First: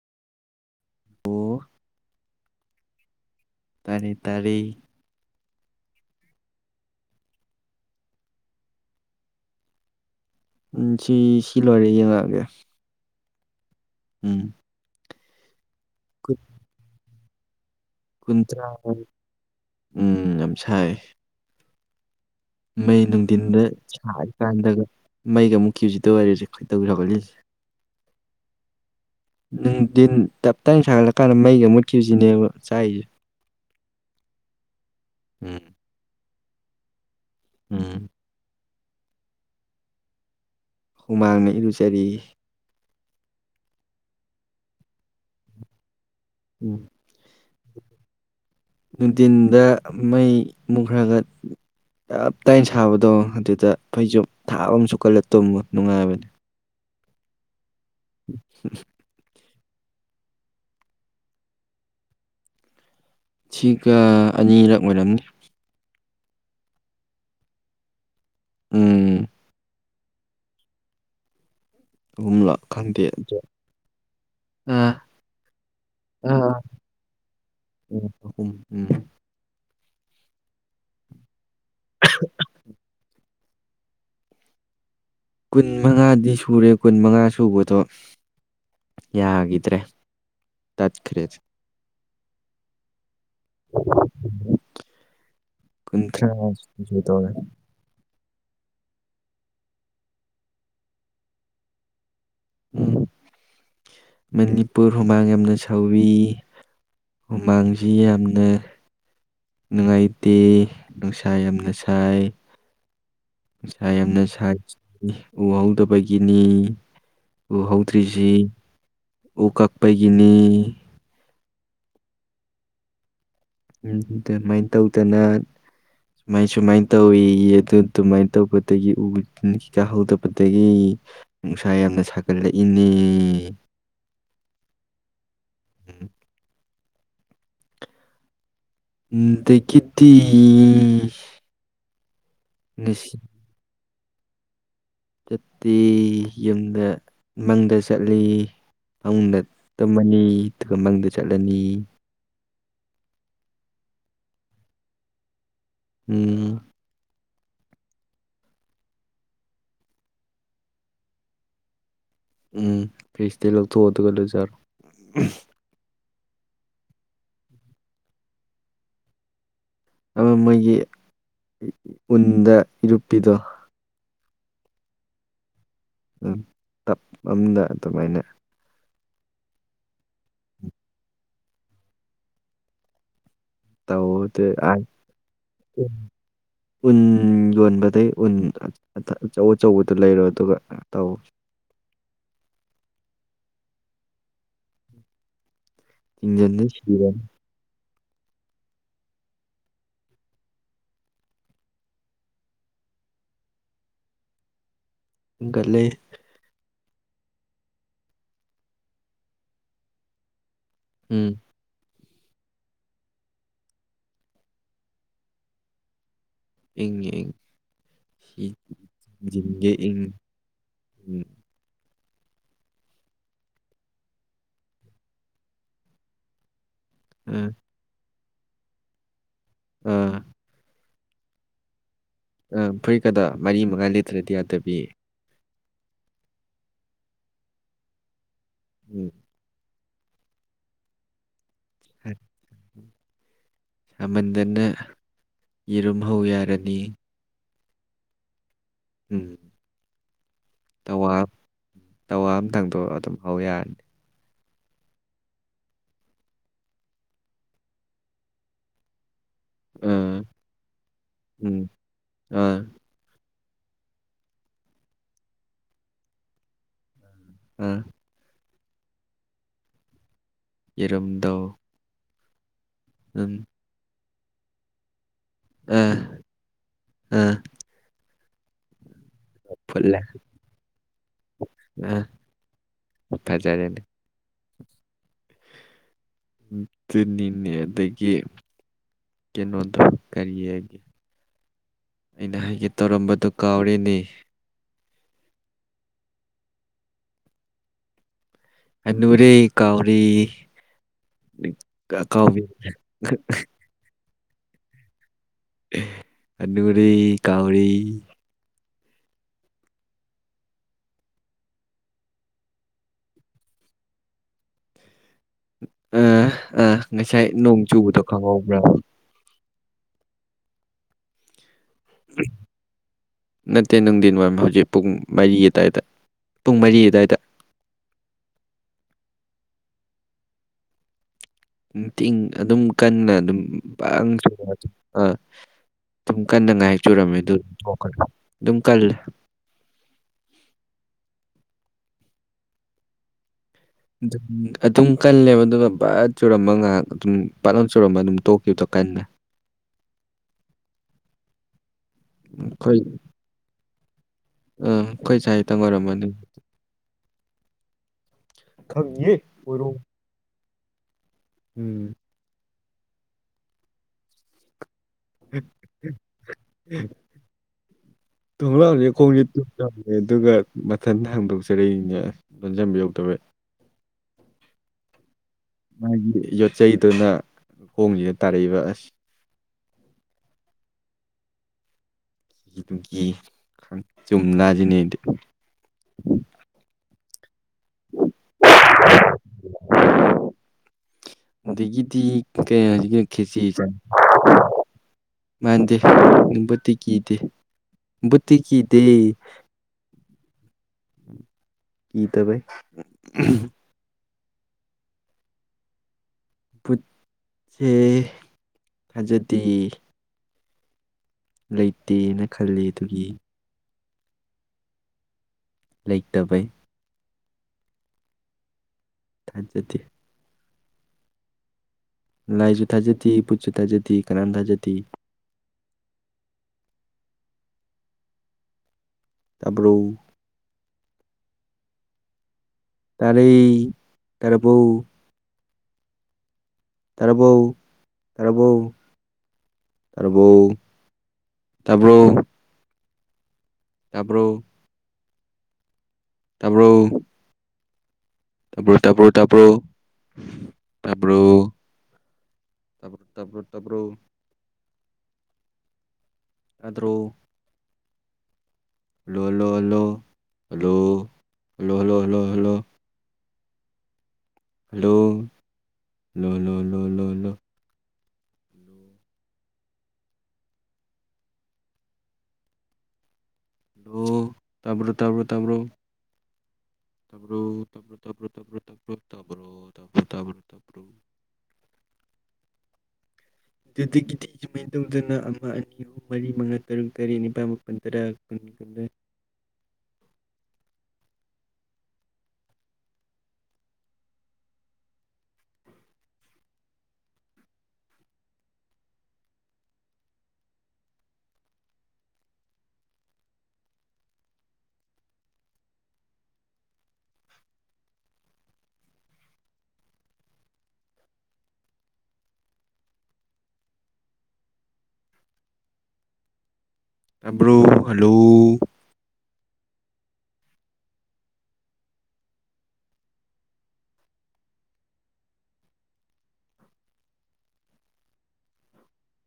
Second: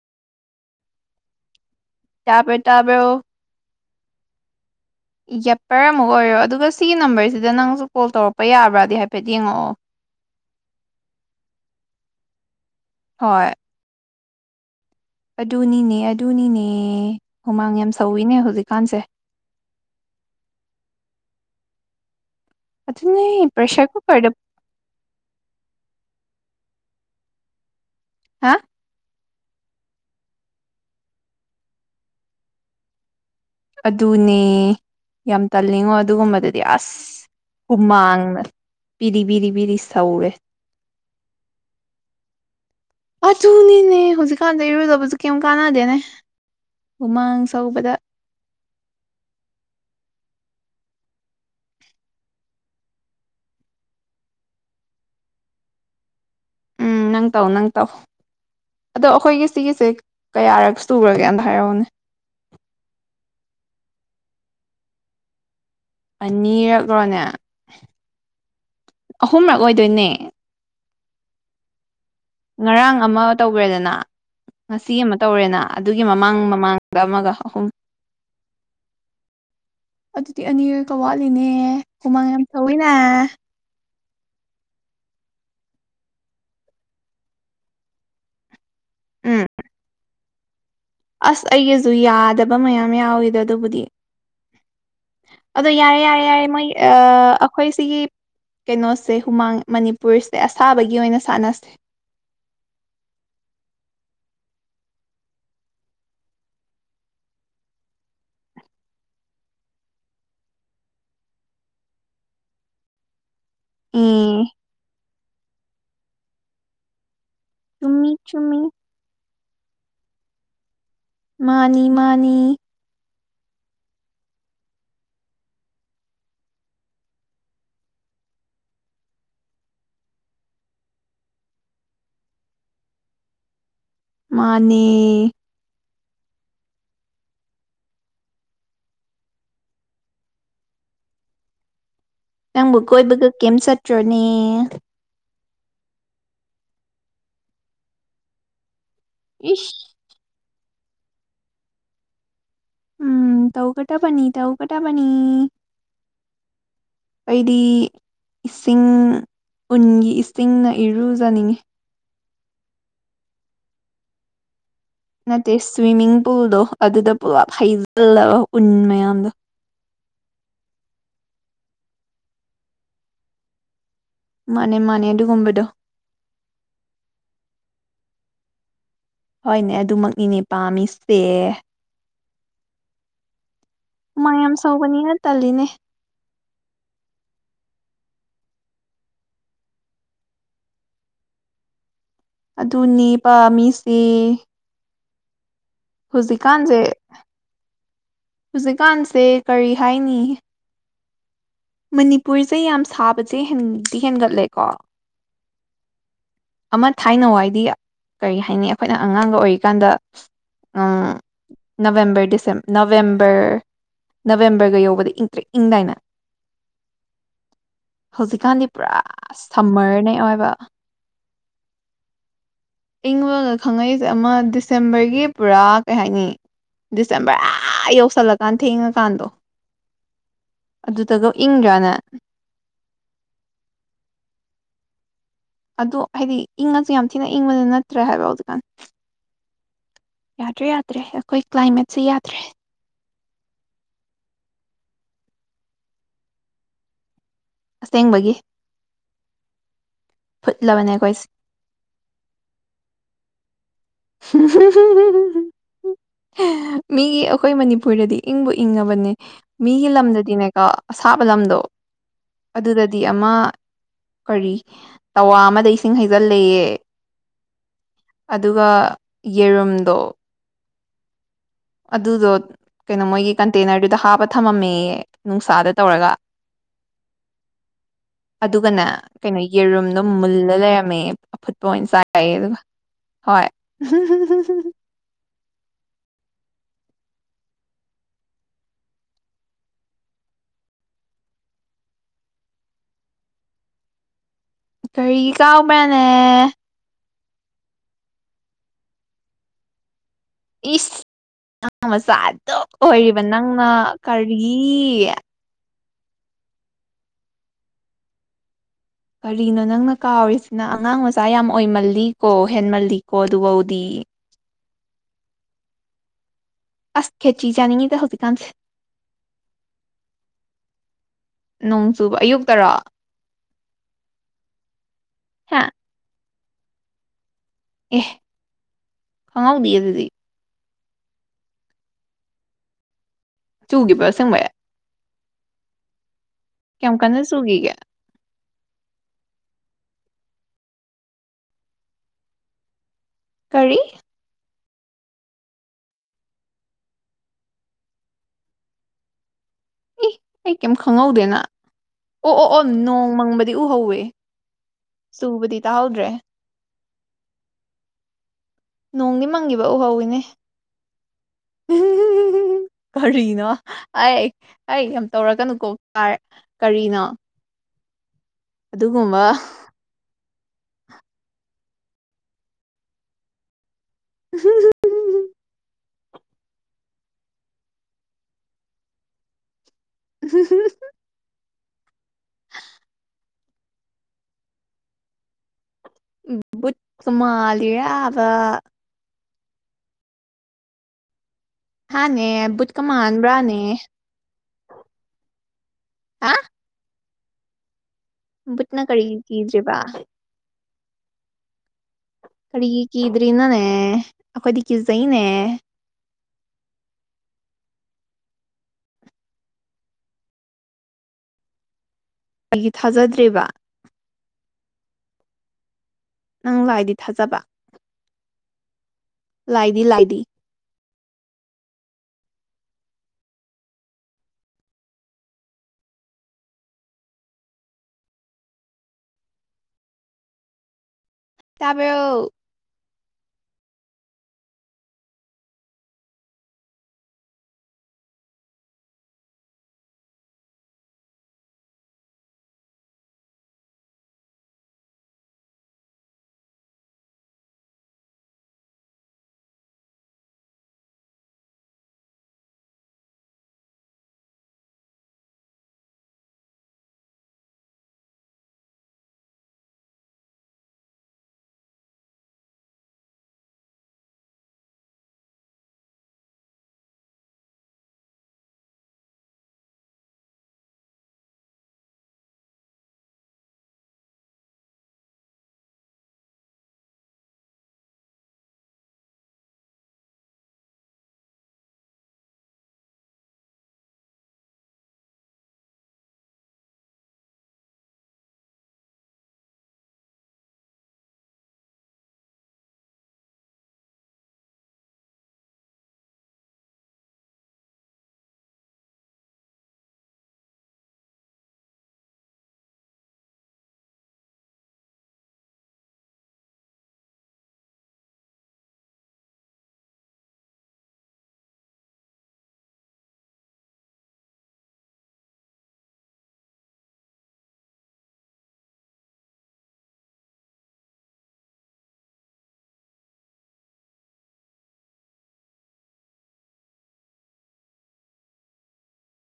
ꯣ ꯇꯕꯦ ꯇꯥꯕ ꯑꯣ ꯇꯔꯦ ꯇꯔꯦ ꯌꯥꯄꯔ ꯑꯃꯨꯛ ꯑꯣꯏꯔꯣ ꯑꯗꯨꯒ ꯁꯤꯒꯤ ꯅꯝꯕꯔꯁꯤꯗ ꯅꯪꯁꯨ ꯀꯣꯜ ꯇꯧꯔꯛꯄ ꯌꯥꯕ꯭ꯔꯗꯤ ꯍꯥꯏꯐꯦꯠ ꯌꯦꯡꯉꯛꯑꯣ [unintelligible] ꯎꯝ ꯁꯤ ꯁꯤ ꯂꯣꯏꯔꯦ ꯌꯦꯡꯉꯛꯑꯒꯦ ꯍꯣꯏ ꯎꯝ ꯑꯗꯨꯅꯤꯅꯦ ꯀꯨꯟ ꯑꯗꯨꯅꯤꯅꯦ ꯍꯨꯃꯥꯡ ꯌꯥꯝ ꯁꯧꯋꯤꯅꯦ ꯀꯨꯟꯊ꯭ꯔꯥ ꯍꯧꯖꯤꯛꯀꯥꯟꯁꯦ ꯎꯝ ꯌꯥꯝ ꯁꯥꯏ ꯃꯩ ꯑꯗꯨꯅꯦ ꯅꯨꯡꯊꯤꯟꯗ ꯄ꯭ꯔꯦꯁꯔ ꯀꯨꯀꯔꯗ ꯁꯥꯔꯤꯀꯥꯟꯗꯒ ꯃꯩꯒ ꯃꯨꯛꯀꯤꯖꯤꯗ ꯑꯣꯏꯔꯁꯦ ꯈꯣꯏꯇꯧꯖꯒꯂꯤꯁꯦ ꯍꯥ ꯅꯨꯡꯊꯤꯟ ꯇꯞ ꯇꯥꯏꯅ ꯁꯥꯒꯠꯂꯀꯥꯟꯗ ꯃꯩꯒ ꯃꯨꯠꯈꯤꯕꯁꯤꯅꯦꯕ ꯆꯥꯛꯁꯦ ꯑꯗꯨꯅꯦ ꯌꯥꯝ ꯎꯝ ꯇꯜꯂꯤꯉꯣ ꯑꯗꯨꯒꯨꯝꯕꯗꯗꯤ ꯑꯁ ꯎꯝ ꯍꯨꯃꯥꯡꯅ ꯄꯤꯔꯤ ꯄꯕꯤꯔꯤ ꯄꯕꯤꯔꯤ ꯁꯧꯔꯦ ꯍꯨꯃꯥꯡꯅ ꯏꯔꯨꯖꯔꯤ ꯑꯆꯨꯅꯤꯅꯦ ꯍꯧꯖꯤꯛꯀꯥꯟꯗ ꯏꯔꯨꯗꯕꯁꯨ ꯀꯩꯝ ꯀꯥꯟꯅꯗꯦꯅꯦ ꯎꯃꯥꯡ ꯀꯧꯕꯗ ꯅꯨꯡꯇꯤꯟꯗ ꯃꯩ ꯃꯨꯛꯈ꯭ꯔꯒ ꯆꯞ ꯇꯥꯏꯅ ꯁꯥꯕꯗꯣ ꯑꯗꯨꯗ ꯐꯩꯖꯣ ꯊꯥꯕ ꯑꯃꯨ ꯀꯜꯂ ꯇꯨꯝ ꯅꯨꯡꯉꯥꯏꯕꯅꯤ ꯎꯝ ꯅꯪ ꯇꯧ ꯅꯪ ꯇꯧ ꯑꯗꯣ ꯑꯩꯈꯣꯏꯒꯤ ꯁꯤꯒꯤꯁꯦ ꯀꯌꯥꯔꯛ ꯇꯨꯨꯔꯒꯦꯅꯗ ꯍꯥꯏꯔꯛꯎꯅꯦ ꯁꯤꯒ ꯑꯅꯤꯔꯛ ꯑꯣꯏꯔꯝꯅꯤ ꯑꯅꯤꯔꯛꯂꯣꯅꯦ ꯎꯝ ꯑꯍꯨꯝꯔꯛ ꯑꯣꯏꯗꯣꯏꯅꯦ ꯑꯍꯨꯝꯂꯛ ꯉꯔꯥꯡ ꯈꯪꯗꯦ ꯑꯃ ꯑꯗꯨ ꯇꯧꯕ꯭ꯔꯦꯗꯅ ꯉꯁꯤ ꯑꯥ ꯑꯃ ꯇꯧꯔꯦꯅ ꯑꯗꯨꯒꯤ ꯃꯃꯥꯡ ꯑꯥ ꯃꯃꯥꯡꯗ ꯑꯃꯒ ꯑꯍꯨꯝ ꯎꯝ ꯑꯍꯨꯝ ꯎꯝ ꯑꯗꯨꯗꯤ ꯑꯅꯤꯔꯣꯏꯀ ꯋꯥꯠꯂꯤꯅꯦ ꯍꯨꯃꯥꯡ ꯌꯥꯝ ꯊꯧꯋꯤꯅꯦ ꯀꯨꯟ ꯃꯉꯥꯗꯤ ꯁꯨꯔꯦ ꯀꯨꯟ ꯃꯉꯥ ꯁꯨꯕꯗꯣ ꯎꯝ ꯌꯥꯒꯤꯗ꯭ꯔꯦ ꯑꯁ ꯑꯩꯒꯁꯨ ꯌꯥꯗꯕ ꯃꯌꯥꯝ ꯌꯥꯎꯋꯤꯗꯣ ꯑꯗꯨꯕꯨꯗꯤ ꯑꯗꯣ ꯌꯥꯔꯦ ꯌꯥꯔꯦ ꯀꯨꯟꯊ꯭ꯔꯥ ꯌꯥꯔꯦ ꯃꯣꯏ ꯁꯨꯒꯦ ꯇꯧꯔꯦ ꯑꯩꯈꯣꯏ ꯁꯤꯒꯤ ꯀꯩꯅꯣꯁꯦ ꯍꯨꯃꯥꯡ ꯃꯅꯤꯄꯨꯔꯁꯦ ꯑꯁꯥꯕꯒꯤ ꯑꯣꯏꯅ ꯁꯥꯟꯅꯁꯦ ꯎꯝ ꯃꯅꯤꯄꯨꯔ ꯍꯨꯃꯥꯡ ꯌꯥꯝꯅ ꯁꯥꯎꯋꯤ ꯍꯨꯃꯥꯡꯁꯤ ꯌꯥꯝꯅ ꯅꯨꯡꯉꯥꯏꯇꯦ ꯅꯨꯡꯁꯥ ꯌꯥꯝꯅ ꯁꯥꯏ ꯏꯁꯁꯥ ꯌꯥꯝꯅ ꯑꯦ ꯁꯥꯥꯏꯈꯤ ꯎꯍꯧꯗꯕꯒꯤꯅꯤ ꯎ ꯆꯨꯝꯃꯤ ꯍꯧꯗ꯭ꯔꯤꯁꯤ ꯆꯨꯝꯃꯤ ꯎ ꯀꯛꯄꯒꯤꯅꯤ ꯃꯥꯅꯤ ꯃꯥꯅꯤ ꯑꯗꯨꯃꯥꯏꯅ ꯇꯧꯗꯅ ꯁꯨꯃꯥꯏ ꯁꯨꯃꯥꯏꯅ ꯇꯧꯋꯤ ꯑꯗꯨ ꯑꯗꯨꯃꯥꯏꯅ ꯇꯧꯕꯗꯒꯤ ꯎ ꯀꯩ ꯀꯥꯍꯧꯗꯕꯗꯒꯤ ꯅꯨꯡꯁꯥ ꯌꯥꯝꯅ ꯁꯥꯀꯔꯤ ꯂꯛꯏꯅꯦ ꯃꯥꯅꯦ ꯎꯝ ꯗꯈꯤꯇ ꯅꯪꯕꯨ ꯀꯣꯏꯕꯒ ꯀꯩꯝ ꯆꯠꯇ꯭ꯔꯣꯅꯦ ꯆꯠꯇꯦ ꯌꯨꯝꯗ ꯏꯃꯪꯗ ꯆꯠꯂꯤ ꯐꯨꯡꯗ ꯏꯁ ꯇꯝꯃꯅꯤ ꯑꯗꯨꯒ ꯃꯪꯗ ꯆꯠꯂꯅꯤ ꯎꯝ ꯇꯧ ꯀꯇꯕꯅꯤ ꯇꯧ ꯀꯇꯥꯕꯅꯤ ꯎꯝ ꯑꯩꯗꯤ ꯏꯁꯤꯡ ꯎꯟꯒꯤ ꯏꯁꯤꯡꯅ ꯏꯔꯨꯖꯅꯤꯡꯉꯤ ꯎꯝ ꯐꯤꯁꯇ ꯂꯧꯊꯗꯒꯂ ꯆꯔꯣ ꯅꯠꯇꯦ ꯁ꯭ꯋꯤꯃꯤꯡ ꯄꯨꯜꯗꯣ ꯑꯗꯨꯗ ꯄꯨꯂꯞ ꯍꯩꯖꯤꯜꯂꯕ ꯎꯟ ꯃꯌꯥꯝꯗꯣ ꯑꯃ ꯃꯣꯏꯒꯤ ꯎꯟꯗ ꯏꯔꯨꯞꯄꯤꯗꯣ ꯃꯥꯅꯦ ꯃꯥꯅꯦ ꯑꯗꯨꯒꯨꯝꯕꯗꯣ ꯇꯞ ꯑꯃꯝꯗ ꯑꯗꯨꯃꯥꯏꯅ ꯍꯣꯏꯅꯦ ꯑꯗꯨꯃꯛꯅꯤꯅꯦ ꯄꯥꯝꯃꯤꯁꯦ ꯇ ꯍꯨꯃꯥꯡ ꯑꯣꯗꯤ ꯌꯥꯝ ꯁꯧꯕꯅꯤꯅ ꯇꯜꯂꯤꯅꯦ ꯎꯟ ꯌꯣꯟꯕꯗꯒ ꯎꯟ ꯑꯆꯧ ꯑꯆꯧꯕꯗꯨꯣ ꯂꯩꯔꯣ ꯑꯗꯨꯒ ꯇꯧ ꯑꯗꯨꯅꯦ ꯄꯥꯝꯃꯤꯁꯦ ꯏꯟꯖꯤꯟꯗ ꯍꯧꯖꯤꯛꯀꯥꯟꯁꯦ ꯁꯤꯔꯅꯤ ꯍꯧꯖꯤꯛꯀꯥꯟꯁꯦ ꯀꯔꯤ ꯍꯥꯏꯅꯤ ꯃꯅꯤꯄꯨꯔꯁꯦ ꯌꯥꯝ ꯁꯥꯕꯁꯦꯗꯤ ꯍꯦꯟꯒꯠꯂꯦꯀꯣ ꯂꯦ ꯑꯃ ꯊꯥꯏꯅ ꯋꯥꯏꯗꯤ ꯀꯔꯤ ꯍꯥꯏꯅꯤ ꯑꯩꯈꯣꯏꯅ ꯑꯉꯥꯡꯒ ꯑꯣꯏꯔꯤꯀꯥꯟꯗ ꯎꯝ ꯅꯕꯦꯝꯕꯔ ꯗꯤꯁꯦꯝ ꯅꯕꯦꯝꯕꯔ ꯅꯕꯦꯝꯕꯔꯒ ꯌꯧꯕꯗ ꯏꯪ ꯇ꯭ꯔꯦꯛ ꯏꯪꯗꯥꯏꯅ ꯏꯪ ꯍꯧꯖꯤꯛꯀꯥꯟꯗꯤ ꯄꯨꯔꯥ ꯏꯟꯖꯤꯟꯒꯤ ꯏꯪ ꯁꯝꯃꯔꯅꯦ ꯑꯣꯏꯕ ꯎꯝ ꯏꯪꯕꯒ ꯈꯪꯉꯛꯏꯁꯦ ꯑꯃ ꯗꯤꯁꯦꯝꯕꯔꯒꯤ ꯄꯨꯔꯥ ꯀꯩ ꯍꯥꯏꯅꯤ ꯑ ꯗꯤꯁꯦꯝꯕꯔ ꯑ ꯌꯧꯁꯜꯂꯀꯥꯟ ꯊꯦꯡꯉꯀꯥꯟꯗꯣ ꯑ ꯑꯗꯨꯗꯒ ꯏꯪꯗ꯭ꯔꯥꯅꯦ ꯑ ꯐꯔꯤ ꯀꯗꯥ ꯃꯔꯤ ꯃꯉꯥ ꯂꯤꯇ꯭ꯔꯗꯤ ꯌꯥꯗꯕꯤ ꯑꯗꯨꯗꯣ ꯍꯥꯏꯗꯤ ꯏꯪꯉꯁꯨ ꯌꯥꯝ ꯊꯤꯅ ꯏꯪꯕꯗꯤ ꯅꯠꯇ꯭ꯔꯦ ꯍꯥꯏꯕ ꯍꯧꯖꯤꯛꯀꯥꯟ ꯎꯝ ꯌꯥꯗ꯭ꯔꯦ ꯌꯥꯗ꯭ꯔꯦ ꯑꯩꯈꯣꯏ ꯀ꯭ꯂꯥꯏꯃꯦꯠꯁꯦ ꯌꯥꯗ꯭ꯔꯦ ꯁꯃꯟꯗꯅ ꯌꯦꯔꯨꯝꯍꯧ ꯌꯥꯔꯅꯤ ꯑꯁꯦꯡꯕꯒꯤ ꯎꯝ ꯐꯨꯠꯂꯕꯅꯦ ꯇꯋꯥ ꯑꯩꯈꯣꯏꯁꯦ ꯇꯋꯥ ꯑꯃꯝꯇꯪꯗꯣ ꯑꯗꯨꯝ ꯍꯧ ꯌꯥꯔꯅꯤ ꯃꯤꯒꯤ ꯑꯩꯈꯣꯏ ꯃꯅꯤꯄꯨꯔꯗꯗꯤ ꯏꯪꯕꯨ ꯏꯪꯉꯕꯅꯦ ꯃꯤꯒꯤ ꯑ ꯂꯝꯗꯗꯤꯅꯦꯀꯣ ꯑꯁꯥꯕ ꯎꯝ ꯂꯝꯗꯣ ꯑ ꯑꯗꯨꯗꯗꯤ ꯑꯃ ꯀꯔꯤ ꯇꯋꯥ ꯑꯃꯗ ꯏꯁꯤꯡ ꯍꯩꯖꯤꯜꯂꯑꯦ ꯑꯥ ꯑꯗꯨꯒ ꯌꯦꯔꯨꯝꯗꯣ ꯏꯔꯝꯗ ꯑꯗꯨꯗꯣ ꯀꯩꯅꯣ ꯃꯣꯏꯒꯤ ꯀꯟꯇꯦꯅꯔꯗꯨꯗ ꯍꯥꯞꯄ ꯊꯝꯃꯝꯃꯦꯌꯦ ꯅꯨꯡꯁꯥꯗ ꯇꯧꯔꯒ ꯑ ꯑ ꯑꯗꯨꯒꯅꯦ ꯀꯩꯅꯣ ꯌꯦꯔꯨꯝꯗꯣ ꯐꯨꯠꯂꯦ ꯃꯨꯜꯂ ꯂꯩꯔꯝꯃꯦ ꯑꯐꯨꯠꯄ ꯑꯣꯏꯅ ꯑ ꯆꯥꯏꯥꯏꯌꯦ ꯑꯗꯨꯒ ꯍꯣꯏ ꯐꯖꯔꯦꯅꯦ ꯅꯤꯅꯤꯦ ꯑꯗꯒꯤ ꯀꯩꯅꯣꯗ ꯀꯔꯤꯌꯦꯒꯦ ꯑꯩꯅ ꯍꯥꯏꯒꯦ ꯇꯧꯔꯝꯕꯗꯨ ꯀꯥꯎꯔꯤꯅꯤ ꯀꯔꯤ ꯀꯥꯎꯕ꯭ꯔꯅꯦ ꯟꯅꯨꯔꯤ ꯀꯥꯎꯔꯤ ꯏꯁ ꯅ ꯃꯆꯥꯇ ꯑꯣꯏꯔꯤꯕ ꯅꯪꯅ ꯀꯔꯤꯦ ꯀꯅꯒꯔꯤ ꯀꯥꯎꯔꯤ ꯀꯔꯤꯅꯣ ꯅꯪꯅ ꯀꯥꯎꯔꯤꯁꯤꯅ ꯑꯉꯥꯡ ꯃꯆꯥ ꯌꯥꯝ ꯑꯣꯏꯃꯜꯂꯤꯀꯣ ꯍꯦꯟꯃꯜꯂꯤꯀꯣ ꯑꯗꯨꯐꯧꯗꯤ ꯎ ꯑ ꯑꯥ ꯑꯁ ꯉꯁꯥꯏ ꯈꯦꯆꯤ ꯅꯣꯡ ꯆꯥꯅꯤꯡꯉꯤꯗ ꯆꯨꯕꯗꯣ ꯍꯧꯖꯤꯛꯀꯥꯟꯁꯦ ꯈꯪꯍꯧꯕ꯭ꯔꯥ ꯅꯣꯡ ꯆꯨꯕ ꯑꯌꯨꯛꯇꯔꯣ ꯅꯠꯇꯦ ꯅꯨꯡꯊꯤꯟ ꯋꯥꯏꯝ ꯍꯧꯖꯤꯛ ꯄꯨꯡ ꯃꯔꯤꯒꯤ ꯍꯥ ꯇꯥꯏꯗ ꯄꯨꯡ ꯃꯔꯤ ꯑꯗꯨꯋꯥꯏꯗ ꯑꯦ ꯈꯉꯕꯨꯗꯤꯌꯦ ꯑꯗꯨꯗꯤ ꯤꯡ ꯑꯗꯨꯝ ꯀꯟꯅ ꯑꯗꯨꯝ ꯄ ꯆꯨꯈꯤꯕ꯭ꯔꯣ ꯑꯁꯦꯡꯕꯩ ꯑ ꯑꯗꯨꯝ ꯀꯟꯅꯗ ꯉꯥꯏꯍꯦꯛ ꯀꯌꯥꯝ ꯆꯨꯔꯝꯃꯦ ꯀꯟꯅ ꯑꯗꯨ ꯆꯨꯈꯤꯒꯦ ꯑꯗꯨꯝ ꯀꯜꯂꯦ ꯀꯔꯤ ꯑꯗꯨꯝ ꯑꯗꯨꯝ ꯀꯜꯂꯦꯕ ꯑꯗꯨꯒ ꯕꯠ ꯆꯨꯔꯃ ꯉꯥꯏꯍꯥꯛ ꯑꯗꯨꯝ ꯄꯠꯂꯝ ꯆꯨꯔꯝꯕ ꯑꯗꯨꯝ ꯇꯣꯛꯈꯤꯕꯗꯣ ꯀꯟꯅꯂꯦ ꯏ ꯑꯩ ꯀꯩꯝ ꯈꯪꯍꯧꯗꯦꯅ ꯑꯣ ꯑꯣ ꯑꯣ ꯅꯣꯡ ꯃꯪꯕꯗꯤ ꯎꯍꯧꯋꯦ ꯑ ꯆꯨꯕꯗꯤ ꯑꯩꯈꯣꯏꯁꯥꯏꯇꯪ ꯑꯣꯏꯔꯝꯃꯅꯤ ꯇꯥꯍꯧꯗ꯭ꯔꯦ ꯈꯪꯉꯦ ꯅꯣꯡꯗꯤ ꯃꯪꯉꯤꯕ ꯑꯣꯏꯔꯣꯡ ꯎꯍꯧꯋꯤꯅꯦ ꯎꯝ ꯀꯔꯤꯅꯣ ꯑꯩ ꯑꯩ ꯌꯥꯝ ꯇꯧꯔꯛꯀꯅꯨꯀꯣ ꯀꯔꯤꯅꯣ ꯊꯣꯡꯂꯛꯁꯦ ꯈꯣꯡꯁꯦ ꯑꯗꯨꯒꯨꯝꯕ ꯇꯨꯝ ꯆꯦ ꯑꯗꯨꯒ ꯃꯊꯟꯇ ꯍꯥꯡꯗꯣꯛꯆꯔꯛꯏꯅꯦ ꯂꯣꯟꯖꯟ ꯌꯧꯗꯕ ꯍ ꯃꯥꯒꯤ ꯌꯣꯠꯆꯩꯗꯨꯅ ꯈꯣꯡꯁꯤꯗ ꯇꯥꯔꯛꯏꯕ ꯑꯁ ꯍ ꯗꯨꯒꯤ ꯈ ꯆꯨꯝꯅꯁꯤꯅꯦ ꯕꯨꯀ ꯃꯥꯜꯂꯤꯔꯕ ꯗꯗꯒꯤꯗꯤ ꯍꯥꯅꯦ ꯀꯩ ꯕꯨꯠꯀ ꯍꯧꯖꯤ ꯈꯦꯁꯤ ꯃꯥꯟꯕ꯭ꯔꯥꯅꯦ ꯃꯥꯟꯗꯦ ꯍꯥ ꯅꯨꯡꯕꯨꯗꯤꯤ ꯀꯤꯗꯦ ꯕꯨꯠꯇꯤ ꯕꯨꯠꯅ ꯀꯤꯗꯦ ꯀꯔꯤꯒꯤ ꯔꯤꯕꯥ ꯀꯤꯗꯕꯩ ꯀꯔꯤꯒꯤ ꯀꯤꯗ꯭ꯔꯤꯅꯣꯅꯦ ꯑꯩꯈꯣꯏꯗꯤ ꯀꯤꯖꯩꯅꯦ ꯠꯁꯦ ꯊꯥꯖꯗꯦ ꯂꯩꯇꯦꯅ ꯈꯜꯂꯤ ꯑꯩꯒꯤ ꯑꯗꯨꯒꯤ ꯊꯥꯖꯗ꯭ꯔꯤꯕ ꯂꯩꯇꯕꯩ ꯅꯪ ꯋꯥꯥꯏꯗꯤ ꯊꯥꯖꯕ ꯊꯥꯖꯗꯦ ꯂꯥꯏꯗꯤ ꯂꯥꯏꯗꯤ ꯂꯥꯏꯁꯨ ꯊꯥꯖꯗꯦ ꯄꯨꯠꯁꯨ ꯊꯥꯖꯗꯦ ꯀꯅꯥꯝ ꯊꯥꯖꯗꯦ ꯑ ꯇꯕ꯭ꯔꯣ ꯇꯕ ꯇꯔꯩ ꯇꯔꯄꯣ ꯇꯔꯕꯣꯎ ꯇꯔꯕꯣꯎ ꯇꯥꯕꯔꯣ ꯇꯥꯕꯔꯣ ꯇꯕꯔꯣ ꯇꯥꯕꯥꯔꯣ ꯇꯕꯔꯣ ꯇꯕꯔꯣ ꯇꯕꯔꯣ ꯇꯕꯔꯣ ꯇꯕꯔꯣ ꯇꯕꯔꯣ ꯑꯗ꯭ꯔꯣ hello hello hello hello hello hello hello hello hello hello ꯂꯣ ꯂꯣ ꯂꯣ ꯂꯣ ꯂꯣ ꯇꯕ꯭ꯔꯣ ꯇꯕ꯭ꯔꯣ ꯇꯕ꯭ꯔꯣ ꯇꯔ ꯇꯔ ꯇꯔ ꯇꯔ ꯇꯔ [unintelligible] ꯃꯥꯏꯅ ꯇꯧꯗꯅ ꯑꯃ ꯑꯅꯤ ꯑꯍꯨꯝ ꯃꯔꯤ ꯃꯉꯥ ꯇꯔꯨꯛ ꯇꯔꯦꯠ ꯅꯤꯄꯥꯜ ꯃꯥꯄꯜ ꯇꯔꯥ ꯀꯨꯟ ꯀꯩ [unintelligible] ꯇꯕ꯭ꯔꯣ ꯍꯜꯂꯣ